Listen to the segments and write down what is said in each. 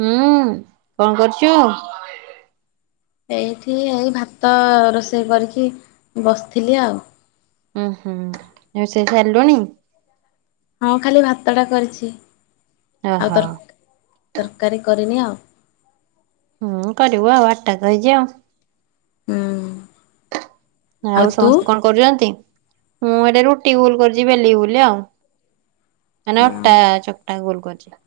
ହୁଁ, କଣ କରୁଛୁ? ଏଇଠି ଏଇ ଭାତ ରୋଷେଇ କରିକି ବସିଥିଲି ଆଉ। ଉଁ ହୁଁ। ରୋସେଇ ସାରିଲୁଣି? ହଁ ଖାଲି ଭାତଟା କରିଛି। ଆଉ ଓହୋ ତର-ତରକାରୀ କରିନି ଆଉ। ହୁଁ କରିବ ଆଉ, ଆଠ୍ ଟା ତ ହେଇଛି ଆଉ। ହୁଁ। ଆଉ ସମସ୍ତେ କଣ କରୁଛନ୍ତି? ମୁଁ ଏଟେ ରୁଟି ଗୋଲ କରୁଛି ବେଲି ବୁଲି ଆଉ। ମାନେ ଅଟା ଚକଟା ଗୋଲ କରିଛି।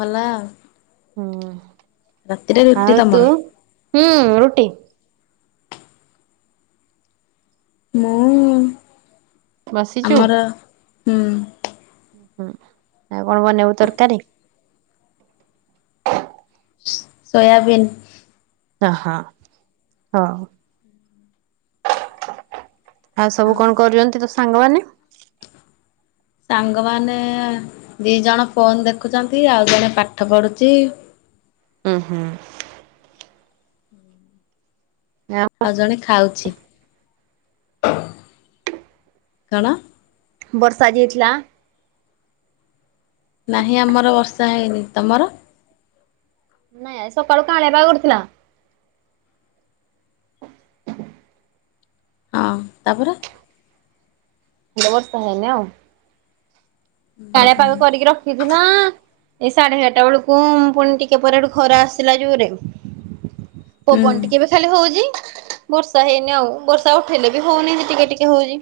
ମଲା ଆଉ। ହୁଁ। ରାତିରେ ରୁଟି ଆଉ ତମର ତୁ? ହୁଁ ରୁଟି। ମୁଁ, ବସିଛୁ। ଆମର, ହୁଁ। ଁ ହୁଁ। ଆଉ କଣ ବନେଇବୁ ତରକାରୀ? ସୋୟାବିନ୍। ଅହ, ହଉ। ଆଉ ସବୁ କଣ କରୁଛନ୍ତି ତୋ ସାଙ୍ଗମାନେ? ସାଙ୍ଗମାନେ ଦି ଜଣ ଫୋନ ଦେଖୁଛନ୍ତି। ଆଉ ଜଣେ ପାଠ ପଢୁଛି। ଁ ହୁଁ। [unintelligible] ଆଉ ଜଣେ ଖାଉଛି। କଣ? ବର୍ଷା ଆଜି ହେଇଥିଲା? ନାହିଁ ଆମର ବର୍ଷା ହେଇନି, ତମର? ନାଇଁ ଆଜି ସକାଳୁ କାଆଁଣିଆ ପାଗ କରିଥିଲା। ହଁ, ତାପରେ? ବ୍ୟବସ୍ତା ହେଇନି ଆଉ। କାଳିଆ ପାଗ କରିକି ରଖିଛି ନା। ଏଇ ସାଢେ ଏଗାରଟା ବେଳକୁ ପୁଣି ଟିକେ ପରେ ହେଟୁ ଖରା ଆସିଲା ଯୋରରେ। ପବନ ହୁଁ। ଟିକେ ଏବେ ଖାଲି ହଉଛି। ବର୍ଷା ହେଇନି ଆଉ। ବର୍ଷା ଉଠେଇଲେ ବି ହଉନି, ଟିକେ ଟିକେ ହଉଛି।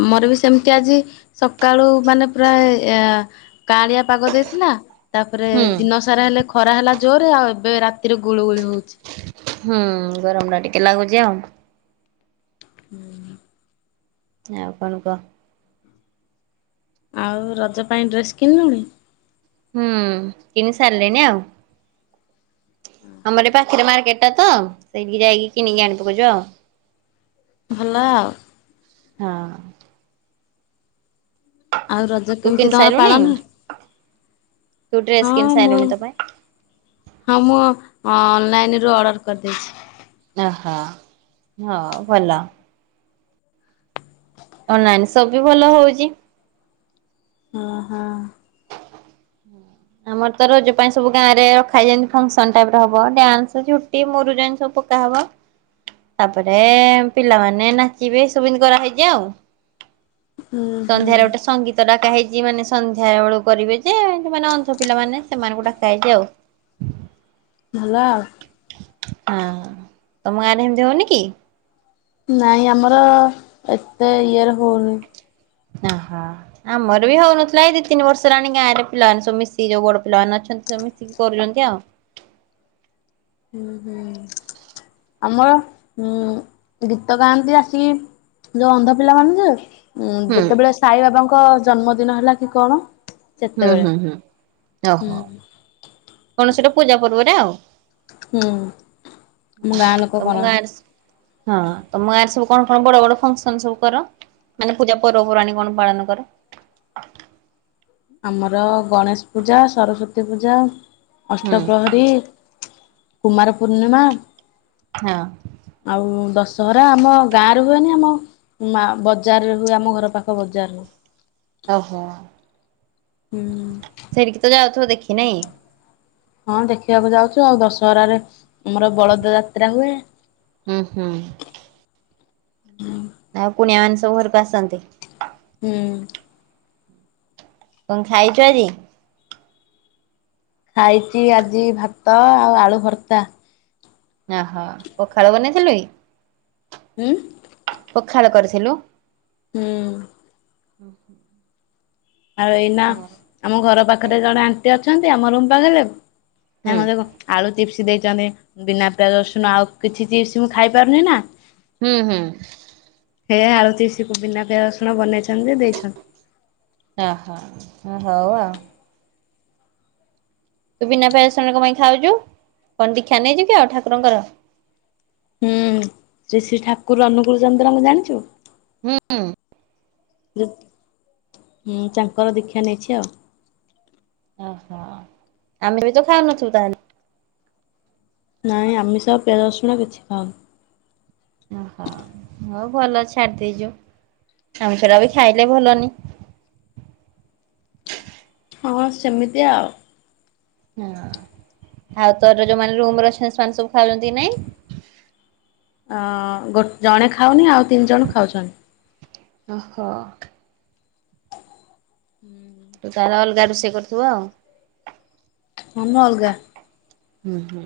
ଆମର ବି ସେମିତି ଆଜି, ସକାଳୁ ମାନେ ପ୍ରାଏ ଏଁ କାଆଣିଆ ପାଗ ଦେଇଥିଲା ତାପରେ ହୁଁ ଦିନ ସାରା ହେଲେ ଖରା ହେଲା ଜୋରରେ, ଆଉ ଏବେ ରାତିରେ ଗୁଳୁ ଗୁଳି ହଉଛି। ହୁଁ ଗରମ ଟା ଟିକେ ଲାଗୁଛି ଆଉ। ହୁଁ। ଆଉ କଣ କହ? ଆଉ ରଜ ପାଇଁ ଡ୍ରେସ୍ କିଣିଲୁଣି? ହୁଁ। କିଣି ସାରିଲିଣିି ଆଉ। ଆମର ଏ ପାଖରେ ମାର୍କେଟ ଟା ତ, ସେଇଠି ଯାଇକି କିଣିକି ଆଣି ପକେଇଛୁ ଆଉ। [inaudible] ଭଲ ଆଉ ହଁ ଆଉ ରଜ ତୁ କିଣି କେମିତି ତମର ସାରିଲୁଣି ପାଳନ ତୁ ଡ୍ରେସ୍ କିନି ହଁ ମୁଁ ସାରିଳୁନି ତୋ ପାଇଁ ହଁ ମୁଁ ଅନଲାଇନ ରୁ ଅର୍ଡର କରିଦେଇଛି। ଅ ହ ହଁ ଭଲ। ଅନଲାଇନ ସବୁ ବି ଭଲ ହଉଛି। ହ ହଁ। ହୁଁ ଆମର ତ ରୋଜ ପାଇଁ ସବୁ ଗାଁରେ ରଖାଯାଇଛି ଫଙ୍କସନ ଟାଇପର ହବ ଡ୍ୟାନ୍ସ ଟିକେ ମୋରୁଜ ସବୁ ପକା ହବ। ତାପରେ ପିଲାମାନେ ନାଚିବେ ସବୁ ଏମିତି କରାହେଇଛି ଆଉ। ହୁଁ ହୁଁ ସନ୍ଧ୍ୟାରେ ଗୋଟେ ସଙ୍ଗୀତ ଡାକା ହେଇଛି ମାନେ ସନ୍ ସନ୍ଧ୍ୟା ବେଳୁକୁ କରିବେ ଯେ ମାନେ ଅନ୍ଧ ପିଲାମାନେ ସେମାନଙ୍କୁ ଡାକ ହେଛି ଆଉ ଭଲ ଆଉ ହଁ ତମ ଗାଁରେ ଏମିତି ହଉନି କି? ନାଇଁ ଆମର ଏତେ ଇଏର ହଉନି। ଆ ହା ଆମର ବି ହଉନଥିଲା ଏଇ ଦି ତିନି ବର୍ଷ ହେଲାଣି ଗାଁରେ ପିଲମାନେ ସବୁ ମିଶି ଯୋଉ ବଡ ପିଲାମାନେ ଅଛନ୍ତି ମିଶି କରୁଛନ୍ତି ଆଉ ହୁଁ ହୁଁ ଆମର ଉଁ ଗୀତ ଗାଆନ୍ତି ଆସି ଯୋଉ ଅନ୍ଧ ପିଲାମାନ ଯେ ହୁଁ ଯେତେବେଳେ ସାଇ ବାବାଙ୍କ ଜନ୍ମଦିନ ହେଲା କି କଣ। ହୁଁ ସେତେବେଳେ ହୁଁ ହୁଁ ହୁଁ ଓହୋ କଣ ସେଟା ପୂଜା ପର୍ବରେ ଆଉ ହୁଁ ଆମ ଗାଁ ଲୋକ ତମ ଗାଁ କରନ୍ତି ହଁ ତମ ଗାଁରେ ସବୁ କଣ କଣ ବଡ ବଡ ଫଙ୍କସନ ସବୁ କର? ମାନେ ପୂଜା ପର୍ବାଣି କଣ ପାଳନ କର? ଆମର ଗଣେଶ ପୂଜା, ସରସ୍ଵତୀ ପୂଜା, ହୁଁ ଅଷ୍ଟପ୍ରହରୀ କୁମାର ପୂର୍ଣ୍ଣିମା ହଁ ଆଉ ଦଶହରା ଆମ ଗାଁରୁ ହୁଏନି ଆମ ମା ବଜାରରେ ହୁଏ ଆମ ଘର ପାଖ ବଜାରରୁ ଓ ହୋ। ହୁଁ ସେଠିକି ତ ଯାଉଥିବ ଦେଖିନାଇଁ ହଁ ଦେଖିବାକୁ ଯାଉଛୁ ଆଉ ଦଶହରାରେ ଆମର ବଳଦ ଯାତ୍ରା ହୁଏ। ହୁଁ ହୁଁ ଆଉ କୁଣିଆ ମାନେ ସବୁ ଘରକୁ ଆସନ୍ତି। ହୁଁ କଣ ଖାଇଚ ଆଜି? ଖାଇଛି ଆଜି ଭାତ ଆଉ ଆଳୁ ଭର୍ତ୍ତା। ଓହୋ ପଖାଳ ବନେଇଥିଲୁ କି? ହୁଁ ପଖାଳ କରିଥିଲୁ? ହୁଁ ଓ ହୋଁ ଆଉ ଏଇନା ଆମ ଘର ପାଖରେ ଜଣେ ଆଣ୍ଟି ଅଛନ୍ତି ଆମ ରୁମ୍ ତଳିବେ ହେମଦେବ ଆଳୁ ଚିପ୍ସ୍ ଦେଇଚନ୍ତି ବିନା ପିଆଜ, ରସୁଣ ଆଉ କିଛି ଚିପ୍ସ୍ ମୁଁ ଖାଇ ପାରୁନି ନା ହୁଁ ହୁଁ। ହେ ଆଳୁ ଚିପ୍ସ୍ କୁ ବିନା ପିଆଜ, ରସୁଣ ବନେଇଛନ୍ତି ଦେଇଛ ୟହ ହଉ ଆଉ। ତୁ ବିନା ପିଆଜ, ରସୁଣ ଙ୍କ ପାଇଁ ଖାଉଚୁ ଙ୍କ ଦୀକ୍ଷା ନେଇଛୁ କି ଆଉ ଠାକୁରଙ୍କର? ହୁଁ ଯିଏ ସିଏ ଠାକୁର ଅନୁକୁଲ୍ ଚନ୍ଦ୍ରଙ୍କୁ ଜାଣିଛୁ? ହୁଁ [unintelligible] ଜତ୍ ହୁଁ ତାଙ୍କର ଦୀକ୍ଷା ନେଇଛି ଆଉ। ଓହୋ ଆମେ ବି ତ ଖାଉନଥିବୁ ତାହେଲେ। ନାଇଁ ଆମିସ ପିଆଜ, ରସୁଣ କିଛି ଖାଉନୁ। ଓହୋ ହଉ ଭଲ ଛାଡ଼ିଦେଇଛୁ ଆମୁଛଡ଼ା ବି ଖାଇଲେ ଭଲନି। ହଁ ସେମିତି ଆଉ। ହଁ ଆଉ ତୋର ଯୋଉମାନେ ରୁମ୍ ରେ ଅଛନ୍ତି ସେମାନେ ସବୁ ଖାଉଛନ୍ତି ନାଇଁ? ଅ ଗୋ ଜଣେ ଖାଉନି ଆଉ ତିନି ଜଣ ଖାଉଚ ଓହୋ। ହୁଁ। ତୁ ତାର ଅଲ୍ଗା ରୁଷେଇ କରୁଥିବ। ମନ ଅଲ୍ଗା। ଉଁହୁଁ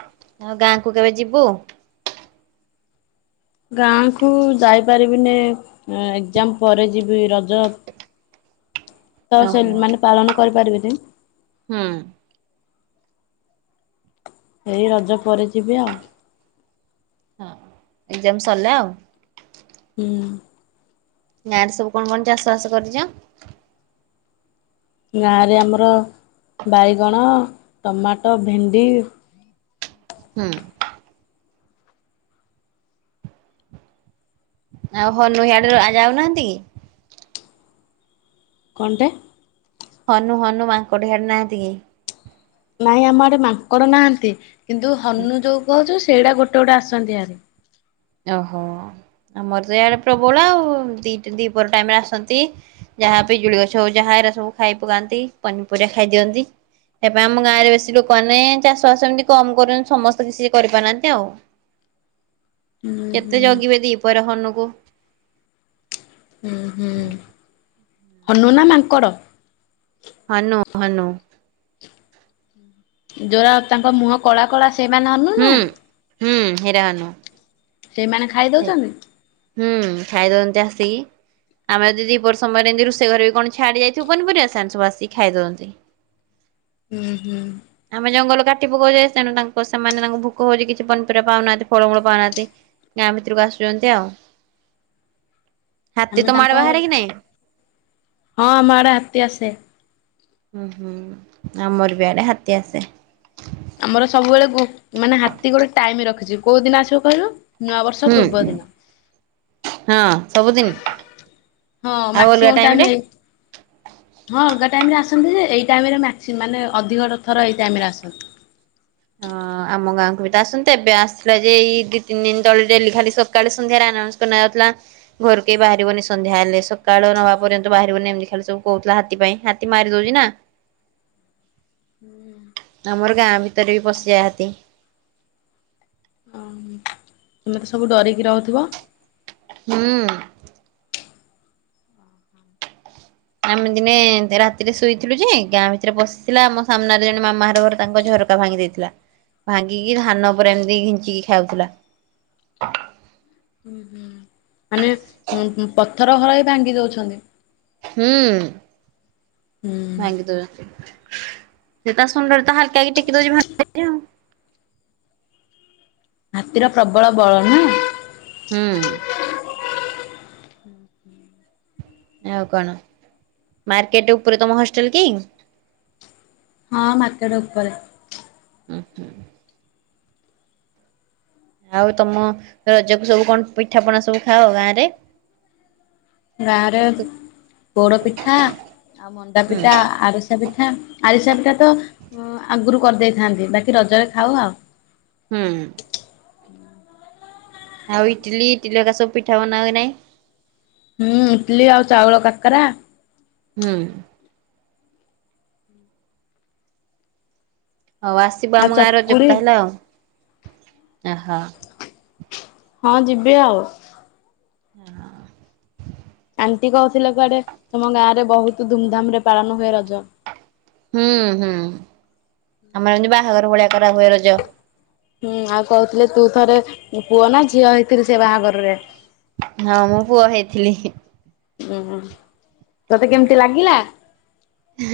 ଆଉ ଗାଁକୁ କେବେ ଯିବୁ? ଗାଁକୁ ଯାଇପାରିବିନି ଏ ଏକ୍ଜାମ୍ ପରେ ଯିବି ରଜ ତ ସେ ଓହୋ ମାନେ ପାଳନ କରିପାରିବେନି ହୁଁ। ଏଇ ରଜ ପରେ ଯିବି ଆଉ। ହଁ ଏଜାମ୍ ସର୍ଲା ଆଉ। ହୁଁ। ଗାଁରେ ସବୁ କଣ କଣ ଚାଷବାସ କରିଛ? ଗାଁରେ ଆମର ବାଇଗଣ, ଟମାଟ, ଭେଣ୍ଡି ହୁଁ। ଆଉ ହନୁ ଇଆଡୁ ଆଉ ଯାଉନାହାନ୍ତି? ଙ୍କନ୍ଟେ? ହନୁ, ହନୁ, ମାଙ୍କଡ ହିଆଡେ ନାହାନ୍ତି କି? ନାଇଁ ଆମ ହାଡ଼େ ମାଙ୍କଡ ନାହାନ୍ତି କିନ୍ତୁ ହନୁ ଯୋଉ କହୁଛୁ ସେଇଡ଼ା ଗୋଟେ ଗୋଟେ ଆସନ୍ତି ହାରି। ୟହ ଆମର ତ ଇଆଡେ ପ୍ରବଳ ଆଉ ଦିଟା ଦିପହର ଟାଇମ୍ ରେ ଆସନ୍ତି ଯାହା ପିଜୁଳି ଗଛ ଯାହା ଏରା ସବୁ ଖାଇ ପକାନ୍ତି ପନିପରିବା ଖାଇ ଦିଅନ୍ତି। ଏବେ ଆମ ଗାଁ ରେ ବେଶୀ ଲୋକମାନେ ଚାଷ ବାସ ଏମ୍ତି କମ୍ କର ସମସ୍ତେ କିଛି କରିପାରୁନାହାନ୍ତି ଆଉ। ହୁଁ ହୁଁ କେତେ ଜଗିବେ ଦିପହରେ ହନୁକୁ। ଉଁ ହୁଁ। ହନୁ ନା ମାଙ୍କଡ଼? ହନୁ, ହନୁ। ଯଉରା ତାଙ୍କ ମୁହଁ କଳା କଳା ସେମାନେ ହନୁ ନା? ହୁଁ। ହୁଁ ହେଇରା ହନୁ। ସେଇମାନେ ଖାଇଦଉଛନ୍ତି? ହୁଁ ଖାଇଦିଅନ୍ତି ଆସିକି ଆମେ ଯଦି ଦିପହର ସମୟ ରେ ଏନ୍ତି ରୋଷେଇ ଘରେ କଣ ଛାଡ଼ି ଯାଇଥିବୁ ପନିପରିବା ସାନ୍ସ ଆସିକି ଖାଇ ଦିଅନ୍ତି। ହୁଁ ହୁଁ। ଆମେ ଜଙ୍ଗଲ କାଟି ପକଉଚେ ତେଣୁ ତାଙ୍କ ସେମାନେ ତାଙ୍କୁ ଭୋକ ହଉଛି କିଛି ପନିପରିବା ପାଉନାହାନ୍ତି ଫଳମୂଳ ପାଉନାହାନ୍ତି। ଗାଁ ଭିତରକୁ ଆସୁଛନ୍ତି ଆଉ। ହାତୀ ଆମେ ତମ ଆଡ଼େ ତାଙ୍କ ବାହାରେ କି ନାଇଁ? ହଁ ଆମ ଆଡେ ହାତୀ ଆସେ। ହୁଁ ହୁଁ ଆମର ବି ଆଡେ ହାତୀ ଆସେ। ଆମର ସବୁବେଳେ ଗୁ ମାନେ ହାତୀ ଗୋଟେ ଟାଇମ ରଖିଛି କୋଉ ଦିନ ଆସିବ କହିଲୁ। ନୂଆବର୍ଷ ହୁଁ ପୂର୍ବ ଦିନ। ହଁ ସବୁଦିନ। ହଁ ଆଉ ଅଲଗା ମ୍ୟାକ୍ସିମମ ରେ? ଟାଇମ। ହଁ ଅଲଗା ଟାଇମ ରେ ଆସନ୍ତି ଯେ ଏଇ ଟାଇମ ରେ ମ୍ୟାକ୍ସି ମାନେ ଅଧିକ ର ଥର ଏଇ ଟାଇମ ରେ ଆସନ୍ତି। ହଁ। ଆମ ଗାଁକୁ ବି ତ ଆସନ୍ତେ ଏବେ ଆସିଲା ଯେ ଏଇ ଦି, ତିନି ଦିନ ତଳେ ଡେଲି ଖାଲି ସକାଳେ, ସନ୍ଧ୍ୟାରେ ଆନାଉନ୍ସ କନା ହଉଥିଲା। ଘରୁ କେହି ବାହାରିବନି ସନ୍ଧ୍ୟା ହେଲେ ସକାଳ ନ ହବା ପର୍ଯ୍ୟନ୍ତ ବାହାରିବନି ଏମିତି ଖାଲି ସବୁ କହୁଥିଲା ହାତୀ ପାଇଁ ହା ତି ମାରି ଦଉଛି ନା। ହୁଁ। ଆମର ଗାଁ ଭିତରେ ବି ପଶି ଯାଏ ହାତୀ। ଓ ତମେ ତ ସବୁ ଡରିକି ରହୁଥିବ। ହୁଁ। ଆମେ ଦିନେ ରାତିରେ ଶୋଇଥିଲୁ ଯେ ଗାଁ ଭିତରେ ପଶିଲା ଆମ ସାମ୍ନାରେ ଜଣେ ମାମା ଘର ଘର ତାଙ୍କ ଝର କା ଭାଙ୍ଗି ଦେଇଥିଲା ଭାଙ୍ଗିକି ଧାନ ଉପରେ ଏମିତି ଘିଞ୍ଚିକି ଖାଉଥିଲା। ହୁଁ ହୁଁ ମାନେ ଉଁ ଉଁ ପଥର ଘର ବି ଭାଙ୍ଗି ଦଉଛନ୍ତି। ହୁଁ। ହୁଁ। ଭାଙ୍ଗି ଦଉଛନ୍ତି ସେ ତା ଶୁଣ୍ଡରେ ତ ହାଲକା କି ଟେକି ଦଉଛି ଭାଙ୍ଗି ଆଉ। ହାତୀର ପ୍ରବଳ ବଳ ନା। ହୁଁ। ଆଉ କଣ ମାର୍କେଟ ଉପରେ ତମ ହଷ୍ଟେଲ କି? ହଁ ମାର୍କେଟ ଉପରେ। ଉଁ ହୁଁ। ଆଉ ତମ ରଜ କୁ ସବୁ କଣ ପିଠା ପଣା ସବୁ ଖାଅ ଗାଁ ରେ? ଗାଁରେ ହୁଁ ପୋଡ ପିଠା ଆଉ ମଣ୍ଡା ପିଠା ଆରି ଆରିସା ପିଠା ଆରିସା ପିଠା ତ ଉ ଆଗରୁ କରିଦେଇଥାନ୍ତି ବାକି ରଜରେ ଖାଉ ଆଉ। ହୁଁ। ଆଉ ଇଟିଲି ଇଟିଲି ହରିକା ସବୁ ପିଠା ବନା ହୁଏ ନାଇ। ହୁଁ ଇଟିଲିି ଆଉ ଚାଉଳ କାକରା। ହୁଁ। ହଉ ଆସିବ ଆଉ ଆମ ଗାଁ ରଜ କୁ ଚକୁଳି ତାହେଲେ ଆଉ ଆ ହ। ହଁ ଯିବି ଆଉ। ହଁ। ଆଣ୍ଟି କହୁଥିଲେ କୁଆଡେ ତମ ଗାଁ ରେ ବହୁତ ଧୁମଧାମ ରେ ପାଳନ ହୁଏ ରଜ। ହୁଁ ହୁଁ ଆମର ଏମିତି ବାହାଘର ଭଳିଆ କରା ହୁଏ ରଜ। ହୁଁ ଆଉ କହୁଥିଲେ ତୁ ଥରେ ଉଁ ପୁଅ ନା ଝିଅ ହେଇଥିଲୁ ସେ ବାହାଘରରେ। ହଁ ମୁଁ ପୁଅ ହେଇଥିଲି। ଉଁ ହୁଁ ତତେ କେମିତି ଲାଗିଲା?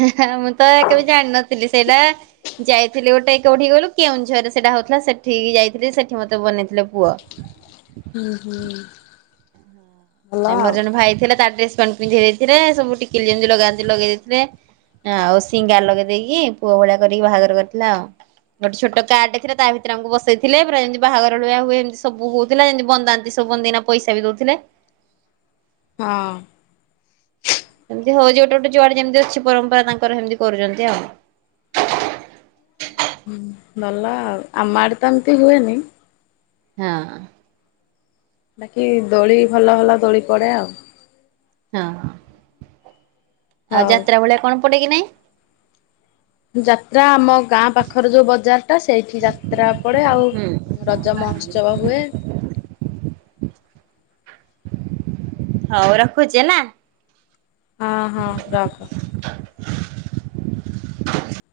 ଏ ହେଁ ହେଁ ମୁଁ ତ କେବେ ଜାଣିନଥିଲି ସେଇଟା। ଯାଇଥିଲି ଗୋଟେ କୋଉଠି କହିଲୁ କେଉଁଝରରେ ସେଇଟା ହଉଥିଲା ସେଠିକି ଯାଇଥିଲି ସେଠି ମତେ ବନେଇଥିଲେ ପୁଅ। ହୁଁ ହୁଁ। ଭଲ ଆ ମୋର ଆଉ ଜଣେ ଭାଇ ଥିଲା ତା ଡ୍ରେସବପେଣ୍ଟ ପିନ୍ଧେଇ ଦେଇଥିଲେ ସବୁ ଟିକିଲି ଯେମିତି ଲଗାନ୍ତି ଲଗେଇ ଦେଇଥିଲେ। ହଁ ଆଉ ସିଙ୍ଗାର ଲଗେଇ ଦେଇେଇକି ପୁଅ ଭଳିଆ କରିକି ବାହାଘର କରିଥିଲା ଆଉ। ଗୋଟେ ଛୋଟ କାର୍ଡେ ଥିଲା ତା ଭିତରେ ଆକୁ ବସେଇଥିଲେ ପୁରାମିତି ବାହାରଳିଆ ହୁଏ ଏମତି ସବୁ ହଉଥିଲାମିତି ବନ୍ଦା ସବୁନ ଦିନା ପଇସା ବି ଦଉଥିଲେ ହଁ। ସେମିତି ହଉ ଯ ଗୋଟେ ଗୋଟେ ଯୁଆଡେ ଯେମିତି ଅଛି ପରମ୍ପରା ତାଙ୍କର ସେମିତି କରୁଛନ୍ତି ଆଉ। ହୁଁ ଭଲ ଆଉ ଆମ ଆଡ ତ ଏମତି ହୁଏନି। ହଁ। ବାକି ଦୋଳି ଭଲ ଭଲ ଦୋଳି ପଡେ ଆଉ। ହଁ। ଆଉ ଯାତ୍ରା ହଉ ଭଳିଆ କଣ ପଡେକି ନାଇଁ। ଯାତ୍ରା ଆମ ଗାଁ ପାଖରେ ଯୋଉ ବଜାର ଟା ସେଇଠି ଯାତ୍ରା ପଡେ ଆଉ ହୁଁ ରଜ ମହୋତ୍ସବ ହୁଏ। ହଉ ରଖୁଛେ ନା। ହଁ ହଁ ରଖ। [inaudible]